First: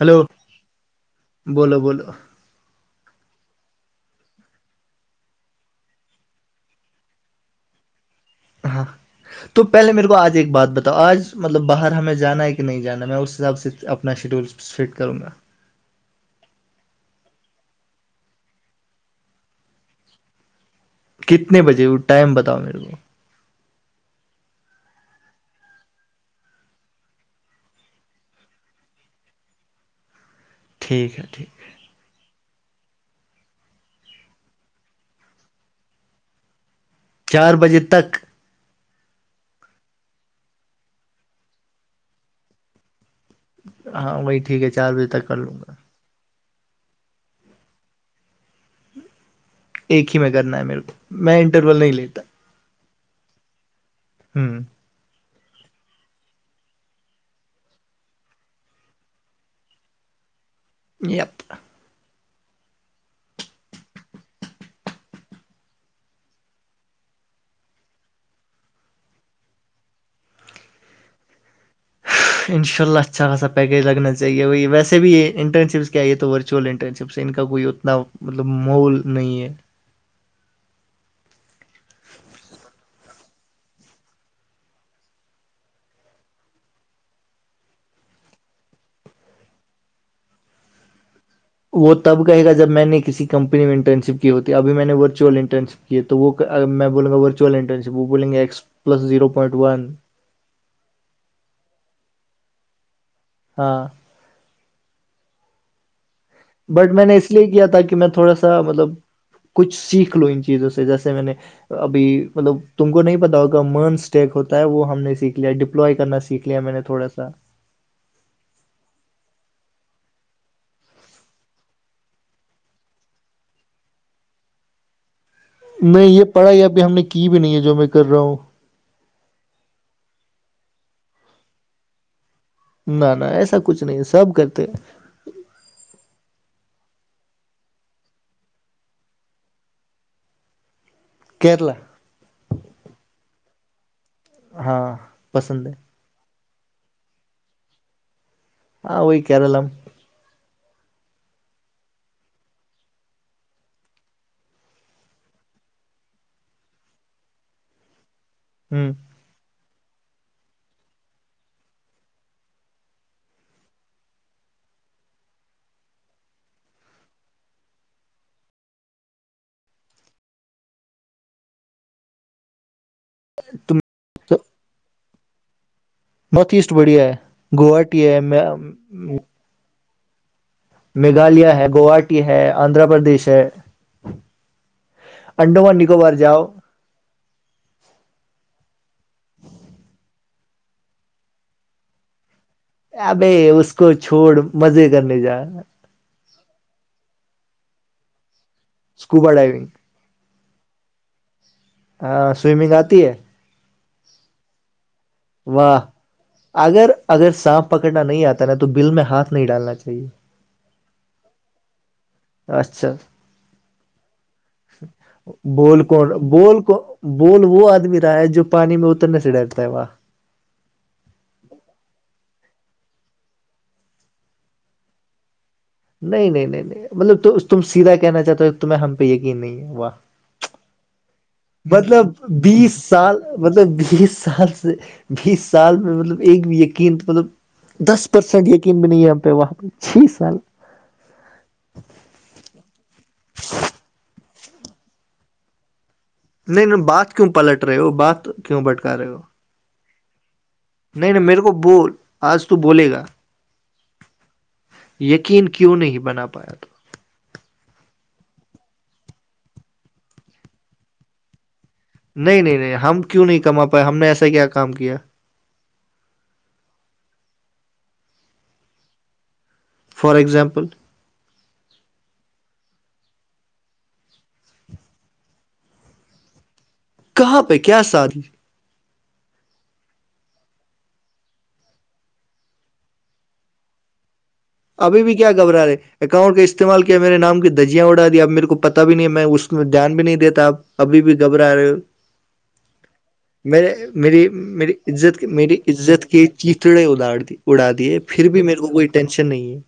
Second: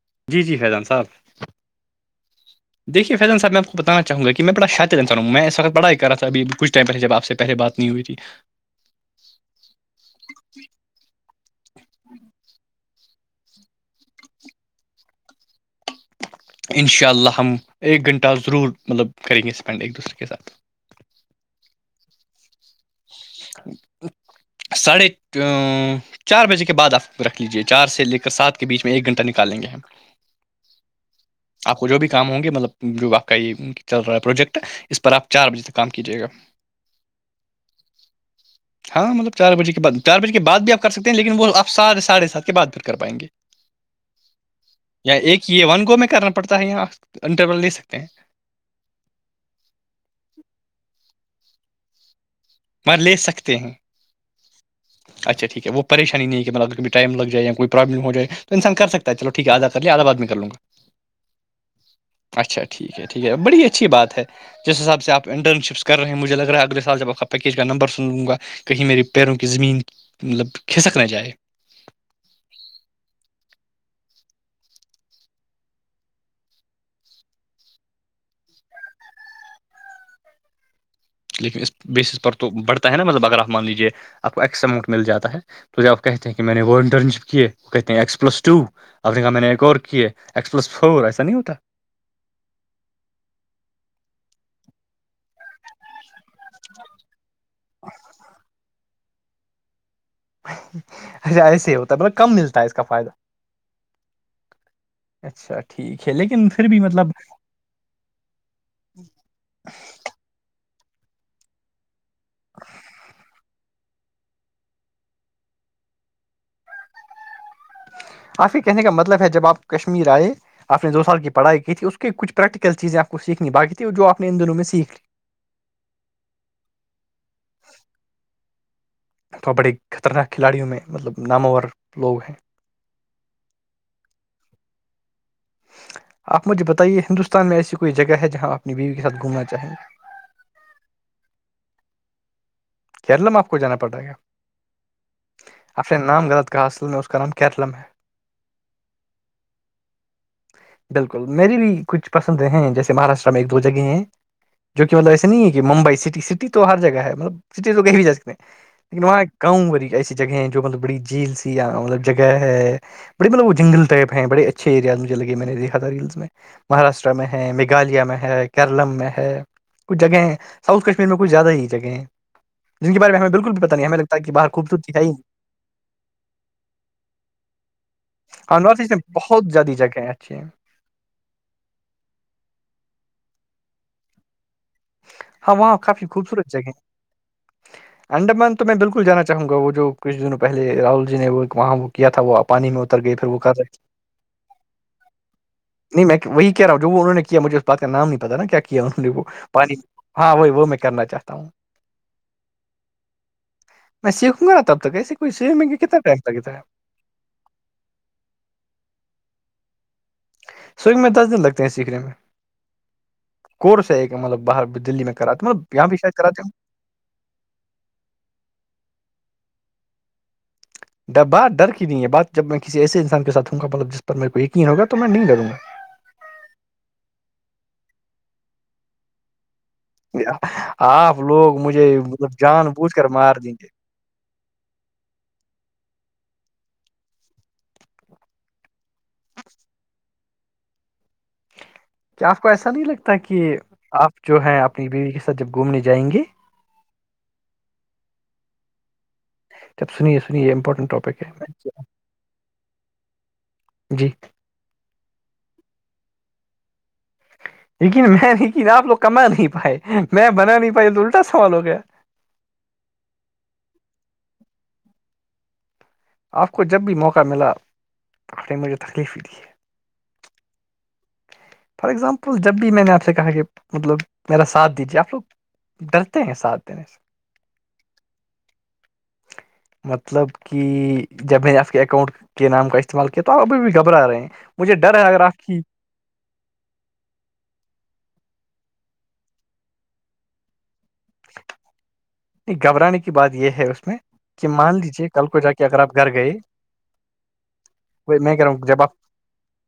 hello جی جی فیضان صاحب بولو بولو دیکے فیض صاحب آپ بتانا چوں گا کہ میںڑااد انر ہوں میں اس وتڑھائی کرا تھابھی ک ٹائ پہل جب آ سےہلے بات نہیں ہوی ہاں تو پہلے میرے کو آج ایک بات بتاؤ آج مطلب باہر ہمیں جانا ہے کہ نہیں جانا میں اس حساب سے اپنا شیڈیول فٹ کروں گا ان شاء اللہ ہم ایک گھنٹہ ضرور مطلب کریں گے اسپینڈ ایک دوسرے کے ساتھ کتنے بجے وہ ٹائم بتاؤ میرے کو ساڈ ھے ا چار بجے کے بعد آپ رکھ لیجے چار سے لے کر سات کے بیچ میں ایک گھنٹہ نکال لیں گے ہم ٹھیک ہے ٹھیک ہے آپ کو جو بھی کام ہوں گے مطلب جو آپ کا یہ چل رہا ہے پروجیکٹ ہے اس پر آپ چار بجے تک کام کیجیے گا چار بجے تک ہاں مطلب چار بجے کے بد چار بجے کے بعد بھیپ کر سکتے ہیں لیکن وہ آپ سات ساڑھے سات کے بعد پھر کر پائیں گے ہاں وہی ٹھیک ہے چار بجے یا تک کر ایک لوں یہ گا ون گو میں کرنا پڑتا ہے انٹر لے سکتے ہیں ایک ہی میں کرنا ہے میرے کو میں انٹرول نہیں لیتا پر لے سکتے ہیں ہوں [unintelligible] اچھا ٹھیک ہے وہ پریشانی نہیں ہے کہطلبگر کب ٹائمگ جائے یا کوئی پرابلم ہو جائے تو انسان کر سکتا چو ٹھیک آدا کر ل آد آ باد میں کر لوںا پ [unintelligible] اچا ٹھیک ٹھیک بڑی اچھی بات ہے جس حساب سے آپ انٹرنشپس کرے ہیں مجے لگا ہے اگے سال جب پیکیج کا نمبر سن لوں گا کہیں میرے پیروں کی زمین مطلب کھسک نہ جائے انشاء اللہ اچھا پیکیج لگنا چاہیے وہی ویسے بھی یہ انرشپس کیا یہ تو ورچوولل انٹرن شپس ان کا کوئی نہ مطلب محول نہیں ہے لیکن اس بیس پر تو بڑھتا ہے نا مطلب اگر آپ مان لیجیے آپ کو ایکس اماؤٹ مل جاتا ہے تو آپ کہتے ہیں کہ میں نےٹرن شپ کیے وہ کہتے ہیں ایکس پلس ٹو اب دیکھا میں نے ایک اور کیے ایکس پلس فور ایسا نہیں ہوتا وہ تب کہےا جب میں نے کسی کمپنی میں انٹرن شپ کی ہوتی ہے ابھی میں نے ور ورچ انٹرن شپ کی ہے تو وہ میں بولوں گاورچل انٹرنشپ وہ بولیں گے x plus zero point one اچھا ایسے ہی ہوتا ہے ب کم ملتا ہے اس کا فائدہ ہاں اچھا ٹھیک ہے لیکن پھر بھی بٹ مطلب میں نے اس لیے کیا تھا کہ کہ میں تھوڑا سا مطلب کچھ سیکھ لو ان چیزوں سے جیسے میں نے ابھی مطلب تم کو نہیں پتا ہوگا مرنسٹیک ہوتا ہے وہ ہم نے سیکھ لیا ڈپلوائی کرنا سیکھ لیا میں نے تھوڑا سا کافی کہنے کا مطلب ہے جب آپ کشمیر آئے آپ نے دو سال کی پڑھائی کی تھی اس کی کچھ پریکٹیکل چیزیں آپ کو سیکھنی بقی تھھی جو آپ نے ان دنوں میں سیکھ لیھی نہیں یہ پڑھائی ابھی ہم نے کی بھی نہیں ہے جو میں کر رہا ہوں تو بڑے خطرناک کھلاڑیوں میں مطلب ناموںور لوگ ہیں نہ نہ ایسا کچھ نہیں سب کرتے آپ مجھے بتائیے ہندوستان میں ایسی کوئی جگہ ہے جہاں آ اپنی بیوی کے ساتھ گھومنا چاہیںے کیرلا [unintelligible] کیللا میں آپ کو جانا پڑ رہے گا ہاں پسند ہے آپ نے نام غلط کہا اصل میں اس کا نام کیرلم ہے ہاں وہی کیار لم بالکل میری بھی کچھ پسند ہیں جیسے مہاراشٹر میں ایک دو جگہ ہیں جو کہ مطلب ایسے نہیں ہے کہ ممبئی سٹی سٹی تو ہر جگہ ہے مطلب سٹی تو کہیں بھی جا سکتے ہیں لیکن ہ وہاں کااؤںی ایسی جگہیں ہیں جو مطلب بڑی جھیل سی مطلب جگہ ہے بڑے ملب وہ جنل ٹائپ ہیںڑے اچھے ایریازجھے لگے میں نےیکھا تھا ہلز میں مہاراشٹرا میں ہے میگھالیہ میں ہے کیرلمم میں ہے کچھ جگہ ہیں ساؤھ کشمیر میں کچھ زیادہ ہی جگہ ہیں جن کےار میں ہم بالکل بھی پت نہیں ہمیں لگتا کہ باہ خوبصورتی ہے ہی نہیں نارتھ ایسٹ بڑھیا ہے گوہاٹی ہے ہاں نارتھ ایسٹ میں بہت زیادی جگیںچ میگھالیہ ہے گواٹی ہے آندھرا پردیش ہے ہاں انڈمان وہاں کافی نکوبار جاؤ انڈرمان تو میں بالکل جانا چاہوں گا وہ جو کچھ دنوں پہے راہل جی نے وہاں وہ کیا تھا وہ پانی میں اتر گئے پھر وہ ابائی کر رہے اس کو چھوڑ مزے کرنے جا نہیں میں وہی کہہ رہا ہوں جو وہ انہوں نے کیا مجھے اس بات کا نام نہیں پتا نا کیا کیا انہوں نے وہ اسکوبا ڈائیونگ پانی ہاں وہی وہ میں کرنا چاہتا ہوں ہاں سوئمنگ آتی ہے میں سیکھوں گا تب تو سیک واہ اگر اگر سانپ پکڑنا نہیں آتا نا تو بل میں ہاتھ نہیں ڈالنا چاہیے سوکھ میں تزد لگتے ہیں سیکھنے میں اچھا کورس ہے ایک مطلب باہر دلی میں کراتا م بول یہاں بھیہ کون شاید کراتے بول کو بول وہ آدمی رہا ہے جو پانی میں اترنے سے ڈرتا ہے وہاں بات ڈر کی نہیں ہے بات جب میں کسی ایسے انسان کے سھ ہوں گا مطل جس پر میرے کو یقین ہوگا تو میں نہیں کروں گا نہیں نہیں نہیں نہیں مطلب تو تم سیدھا کہنا چاہتے ہو تمہیں ہم پہ یقین نہیں ہے وہاہ [unintelligible] آپ لوگ مجھے مطلب جان بیس بوجھ کر سال مار دیں گے مطلب بیس سال سے بیس سال میں مطلب ایک بھی یقین مطلب دس پرسینٹ بھی نہیں ہے ہم پہ وہاں پہ چھ سال کیا آپ کو ایسا نہیں لگتا کہ آپ جو ہے اپنی بیوی کے ساتھ جب گھومنے جائیں گے نہیں نہیں بات کیوں پلٹ رہے ہو بات کیوں بٹکا رہے ہو تب سنی سنیم پ پر نہیں نہیں میرے کو بول آج تو بولے گا جی یقین کیوں نہیں بنا پایا تھا لیکن میں لیکن آپ ل کما نہیں پائے میں بنا نہیں پائی تو الٹا سوال ہو گیا نہیں نہیں نہیں ہم کیوں نہیں کما پائے ہم نے ایسا کیا کام کیا آپ کو جب بھی موقع ملا تو آپ نے مجھے تکلیف ہی دی فار اگزامپل فار ایگزامپل جب بھی میں نے آپ سے کہا کہ مطلب میرا ساتھ دیجیے آپ لوگ ڈرتے ہیں ساتھ دینے سے کہاں پہ کیا ساد مطلب کہ جب میں آپ کے اکاؤنٹ کے نام کا استعمال کیا تو آپ ابھی بھی گھبرا رہے ہیں مجھے ڈر ابھی ہے بھی اگر کیا آپ کی گھبرا رہے اکاؤنٹ کا استعمال کیا میرے نام کی دجیاں اڑا د دی اب میرے کو پتا بھی نہیں میں اس میں دھیان بھی نہیں دیتا اب ابھی بھی گھبرا رہے ہو نہیں، گھبرانے کی بات یہ مے ہے اس میں میری کہ میری مان لیجیے عزت کل کو جا میری کے اگر آپ عزت گھر کی گئے چیتڑیں ادھڑ دیھی اڑا دیے پھر میں بھی کہہ رہا ہوں میرے کو جب آپ کوئی ٹینشن نہیں ہے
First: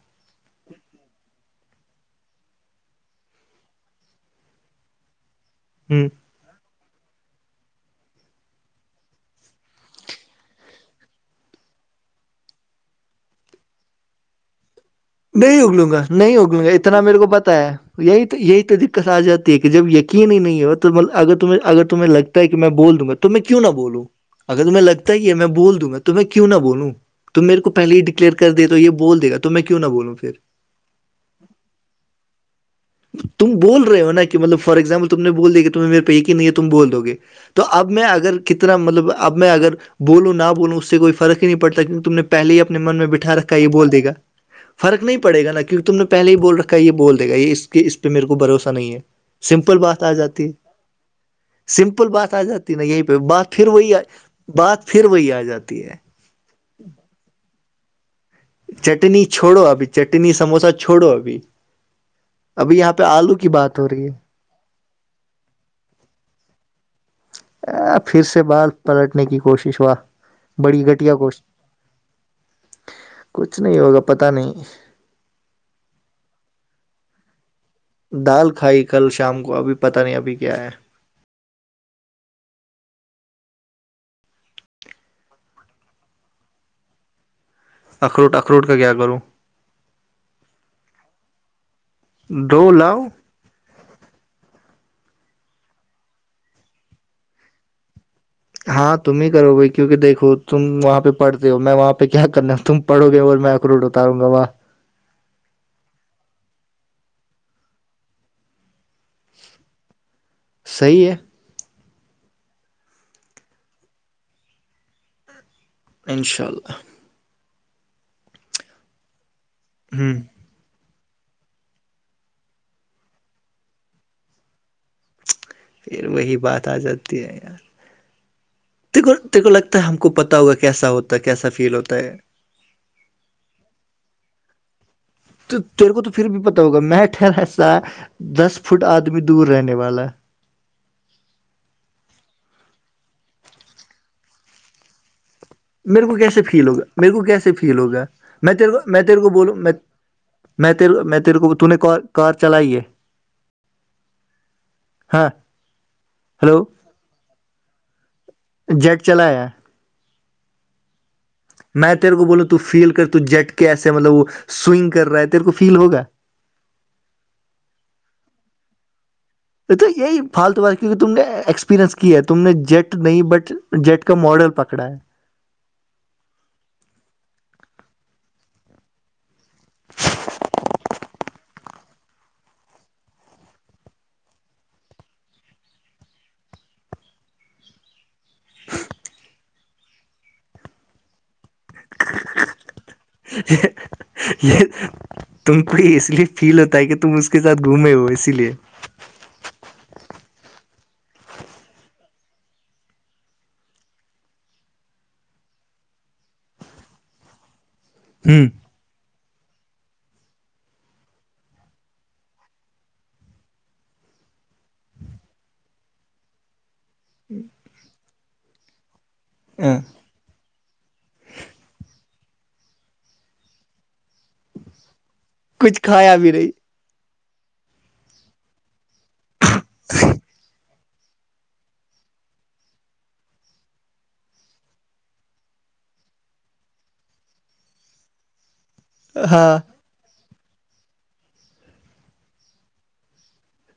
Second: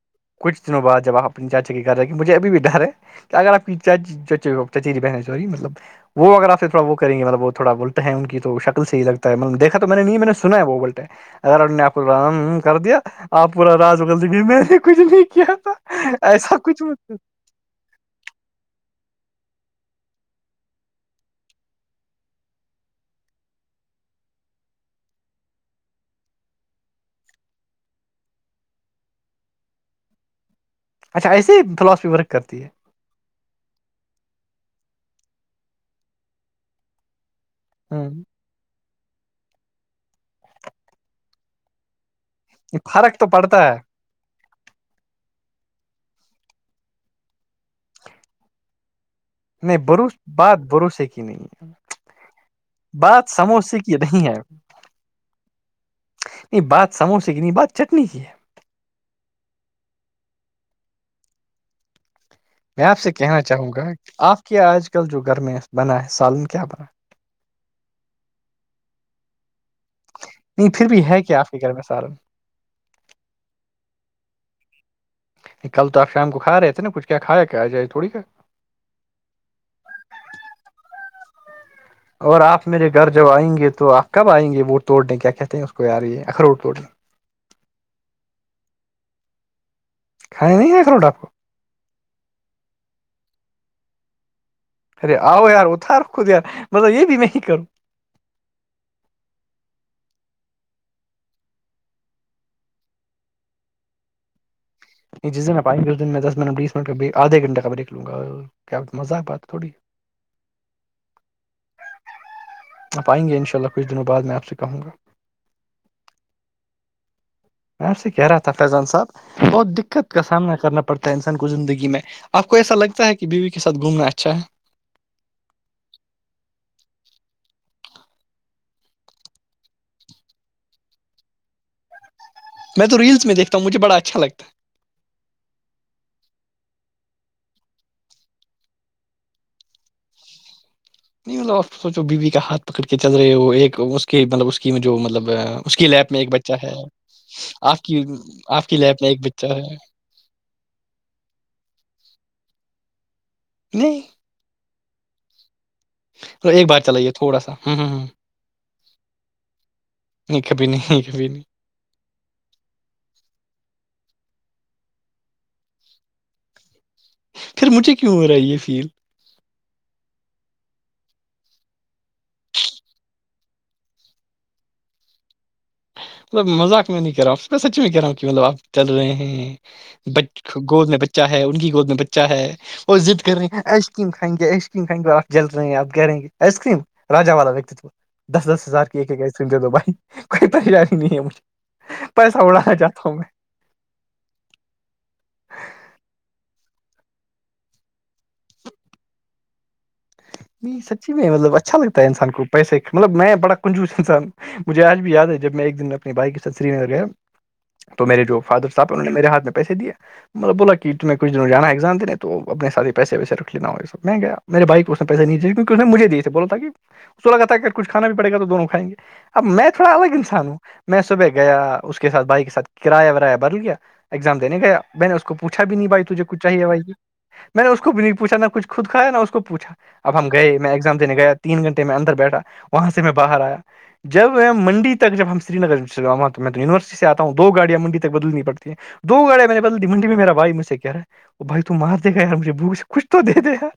کچھ دنوں بع جب آپ اپنی چاچای کر رہے کہ مجھے ابھی بھی ڈر ہے اگر آپ کی چچیری بہنیں سوری مطلب ہوں [inaudible] اار نے آپ رام کر دیا آپ پورا را گندگی میں کچھ نہیں کیا تھا اگلوں گا نہیں ایسا اگلوں گا کچھ اتنا میرے کو پتا ہے یہی تو یہی تو دقت آ جاتی ہے کہ جب یقین ہی نہیں ہو تولب اگر تہ اگر تمہیں لگتا کہ میں بول دوں گا تو میں کیوں نہ بولوں اگر تمہیں لگتا ہے کہ میں بول دوںا تو میں کیوں نہ بولوں تم میرے کو پہل ہی ڈکلیئر کر دے تو یہ بول د گا تو میں کیوں نہ بولوں پھر اچھا ایسے ہی فلاسفی ورک کرتی ہے تم بول رہ ہو نا کہطلب فار ایگزامپل تم نے بولیا کہ تمہیں میر پہیقین نہیں ہے تم بول دو گے تو اب ہ میں اگر کتنا مطلب اب میں اگر بولوں نہ بولوں اس سے کوئی فرق ہی نہیں پڑتا کیونکہ تم نے پہل ہی اپنے من میں فرق تو بٹھا رکھا پڑتا یہ ہے بول دےا فرق نہیں پڑے گا کیونکہ تم نےہے ہی بول رکھ ہے یہ بول دے گا یہ اس کہ اس پہ میرے کو بھروسہ نہیں ہے نہیں سمپل بات بروس آ جاتی بات بھروسے کی نہیں ہے سمپل بات آ جاتی نا یہی پہ بات پھر سموسے وہی کی نہیں ہے بات پھر وہی آ جاتی ہے نہیں بات سموسے کی نہیں بات چٹنی کی ہے چٹنی چھوڑو ابھی چٹنی سموسا چھوڑو ابھی ابھی یہاں پہ آلو کی بات ہو رہی ہے کہ آج کل جو گرمیں بنا ہے سالن کی کیا بنا ہے پھر سے بال پلٹنے کی کوشش ہوا نہیں بڑی پھر بھی گٹیا ہے کہ کوش آپ کے گھر میں سالن کچھ نہیں ہوگا پتا نہیں کل تو آپ شام کو کھا رہے نا کچھ کیا کھایا کیا آ جائے تھوڑی کا دال کھائی کل شام کو ابھی پتہ نہیں ابھی کیا ہے اور آپ میرے گھر جب آئیں گے تو آپ کب آئیں گے وہ توڑنے کیا کہتے ہیں اس کو یار یہ اخروٹ توڑنے اخروٹ اخروٹ کا کیا کروں کھا نہیں ہے کر روٹ آپ کو دو لو ارے آؤ یار اتھار خود یار مطسب یہ بھی میں کروں ہاں تم ہی کرو گے کیوںکہ دیکھو تم وہاں پہ پڑتے ہو میں وہاں پہ کیا کرنا تم پڑو گے اور میں اخروٹ اتاروں گااں جس دن میں پائ گےھر اس دن میں دس منٹ بیس منٹ کا آدھے گھنٹہ کا میںیکھ لوں گا کیا مذاقات تھوڑی صحیح ہے آپ آئیں گے انشاء اللہ کچھ دنوں بعد میں آپ سے کہوں گا انشاء اللہ میں سے کہہ رہا تھا فیضان صاحب بہت دقت ہ کا سامنا کرنا پ پڑتا انسان کو زندگی میں آپ کو ایسا لگتا ہے کہ بیوی کے ساتھ گھومنا اچھا ہے پھر وہی بات آ جاتی ہے یار تیکو تیکھو لگتا ہے ہم کو پتا ہوا کیسا ہوتا ہے کیسا فیل ہوتا ہے میں تو ریل میں دیکھتا ہ مجھےڑا اچھا لگ ہے تو تیرے کو تو پھر بھی پتا ہوگا میں ٹھہرا سا دس فٹ آدمی دور رہنے والا نہیں مطلب آپ سوچو بیوی کا ہاتھ پکڑ کے چل رہے ہو ایک اس کے مطلب اس کی جو مطلب کی میرے لیب کو میں ایک کیسے بچہ فیل ہے ہوگا میرے کو کیسے فیل آپ کی ہوگا میں آپ تیرے کی کو لیب میں تیرے ایک کو بچہ بولوں میں ہے میں تیر میں تیرے کو تو نے ک کار چلائی ہے نہیں ہاں ہلو ایک بار چلائیے تھوڑا سا ہ ہوں ہ جیٹ چلایا ایک بھی نہیں ایک بھی نہیں میں تیرے کو بولوں تو فیل کر ت جٹ کے ایسے مطلب وہ سوئنگ کر رہا ہے تیرے کو فیل ہوگا پھر مجھے کیوں ہو رہا ہے یہ فیل ا تو یہی فالتو بات کیونکہ تم نے ایکسپیریئنس کی ہے تم نے جیٹ نہیں بٹ جیٹ کا ماڈل پکڑا ہے مطلب مذاق میں نہیں کہہ رہا ہوں پ سچی میں کہہ رہا ہوں کہ مطلب آپ چل رہے ہیں ب گود میں بچہ ہے ان کی گود میں بچہ ہے اور ضد کر رہی ہیں آئس کریم کائیں گے آئس کریمھائیں گے آپ جل رہے ہیں آ گہ رہیں گے آئس کریم را والا وتو دس دس ہزار کی ایک ایک آئس کریم دے دو بھائی کوئی پریشانی نہیں ہے مجھے ہ پیسہ اڑانا چاہتا ہوں میں [unintelligible] یہ تم کو اس لیے فیل ہوتا ہے کہ تم اس کے ساتھ گھومے ہو اسی لیے نہیں سچی میں مطلب اچھا لگتا ہے انسان کو پیسے مطلب میں بڑا کنجوس انسان مجھے آج بھی یاد ہے جب میں ایک دن اپنے بھائی کے ساتھ سری نگر گیا تو میرے جو ہ فادر پاپا نے میرے ہاتھ پیسے مطلب بولا کہ تمہیں کچھنوں جاگزام دینے تو اپنے سات ہی پیے ویسے رکھ لینا ہو یہ سب میں گیا میرے بائی کو پیسہ نہیںے کیکہ نے مجھے دیے بولا تھا کہ اس کو لگا تھا کہ کچھانا بھی پڑ گا تو دونوں کھائیں گے اب میں تھوڑا الگ انسان ہوں میں صبح گیا اس کے ساتھ بائک کے ساتھ کرایہ ورایہ بد گیا ایگزام دینے گیا میں نے اس کووھا بھی کچھ نہیں بائی کھایا تجھے بھی کچ چاہیے نہیں بھائی یہ میں نے اس کو بھی نہیں پوھا نہ کچ خود کایا نہ اس کووھا اب ہم گئے میں ایگزام دینے گیا تین گھنٹے میں اندر بیٹھا وہاں سے میں باہر آیا جب منڈی تک جب ہم سرینگر چلوا تو میں تو یونیورسٹی سے آتا ہوں دو گاڑیاں مڈی تک بدلنی پڑتی دو گاڑ م میں ہاں نے بت دی منی میں میرا بھائی مج سے کہہ رہ ہے وہ بائی تو مار د گا ار مجے بھوک سے کچ تو دے دےیار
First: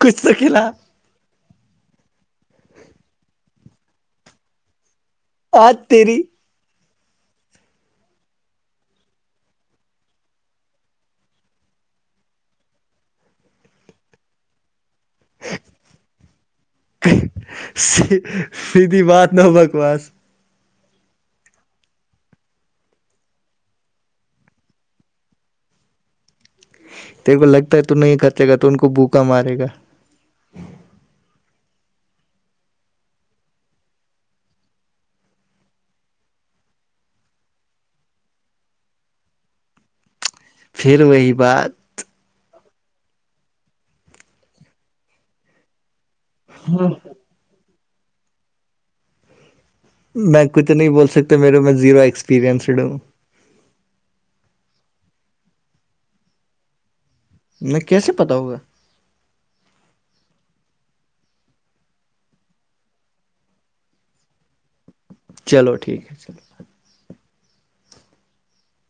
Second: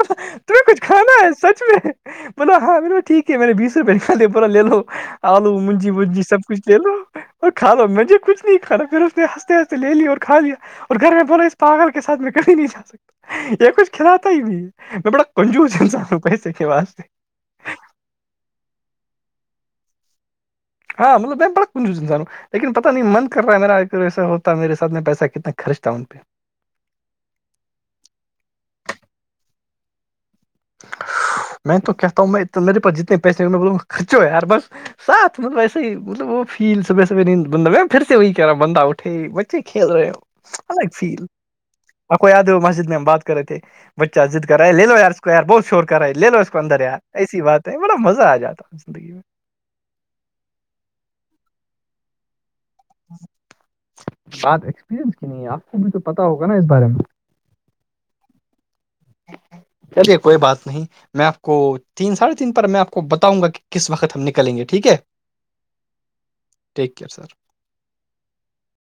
کچھ تو کھلا کچھ ہ نا سچ میں ب ہاں م ٹھیک ہے میں نے بیسو روپ لکھا د پورا لے لو آلو آج مجی بجی تیری سب کچھ لے لو اور کھاو مجھے کچھ نہیں کھانا پھر اس نے ہنستے ہنستے لے لییا اور کھا لیا اور گھر میں بولاو اس پاگل کے ساتھ میں کہھی نہیں جا سکتا یہ کچھ کھلاتا ہی نہیں میں بڑا کنجوس انسانوں پ سیکھے واسے سیددھی بات ن بکوس ہاں مطلبم پ ک چ س انان لیکن پتا نہیں من کر رہا ہے میرا ایک ایسا ہوتا میرے ساتھ میں پیسہ کتنا خرچ تھا ان پہ تیرے کو لگتا ہے تو نہیں خرچے گا تو ان کو بوکا مارے گا میں تو کہتا ہوں میں میرے پاس جتنے پیسے ہو میں بولوں گ خرچ ہو ار بس ساتھ مطلب ایسے ہی ملب وہ فیل صبح سبح بند پھر سے وہی کہہ رہا بند اٹے بچے کھیل رہے ہو الگ پھر فیل وہی بات ا کو یاد ہو مسجد میں ہم بات کرے تھے بچہ جد کرا ہے لے لو یار سے یار بہت شور کرا ہے لے لو اس کو اندر یار ایسی بات ہے بڑا مزہ آ جاتا زندگی میں میں کچھ نہیں بول ستا میرے میں زیرو ایکسپیریئنسڈ ہوں بات ایکسپیرئنس کی نہیں ہے آپ کو بھی تو پتا ہوگا نا اس بارے میں نہیں کیسے پتا ہوگا چلیے کوئی بات نہیں میں آپ کو تین ساڑھے تین پر میں آپ کو بتاؤں گا کہ کس وقت ہم نکلیں گے ٹھیک ہے چلو ٹھیک ہے چلو ٹیک کیئر سر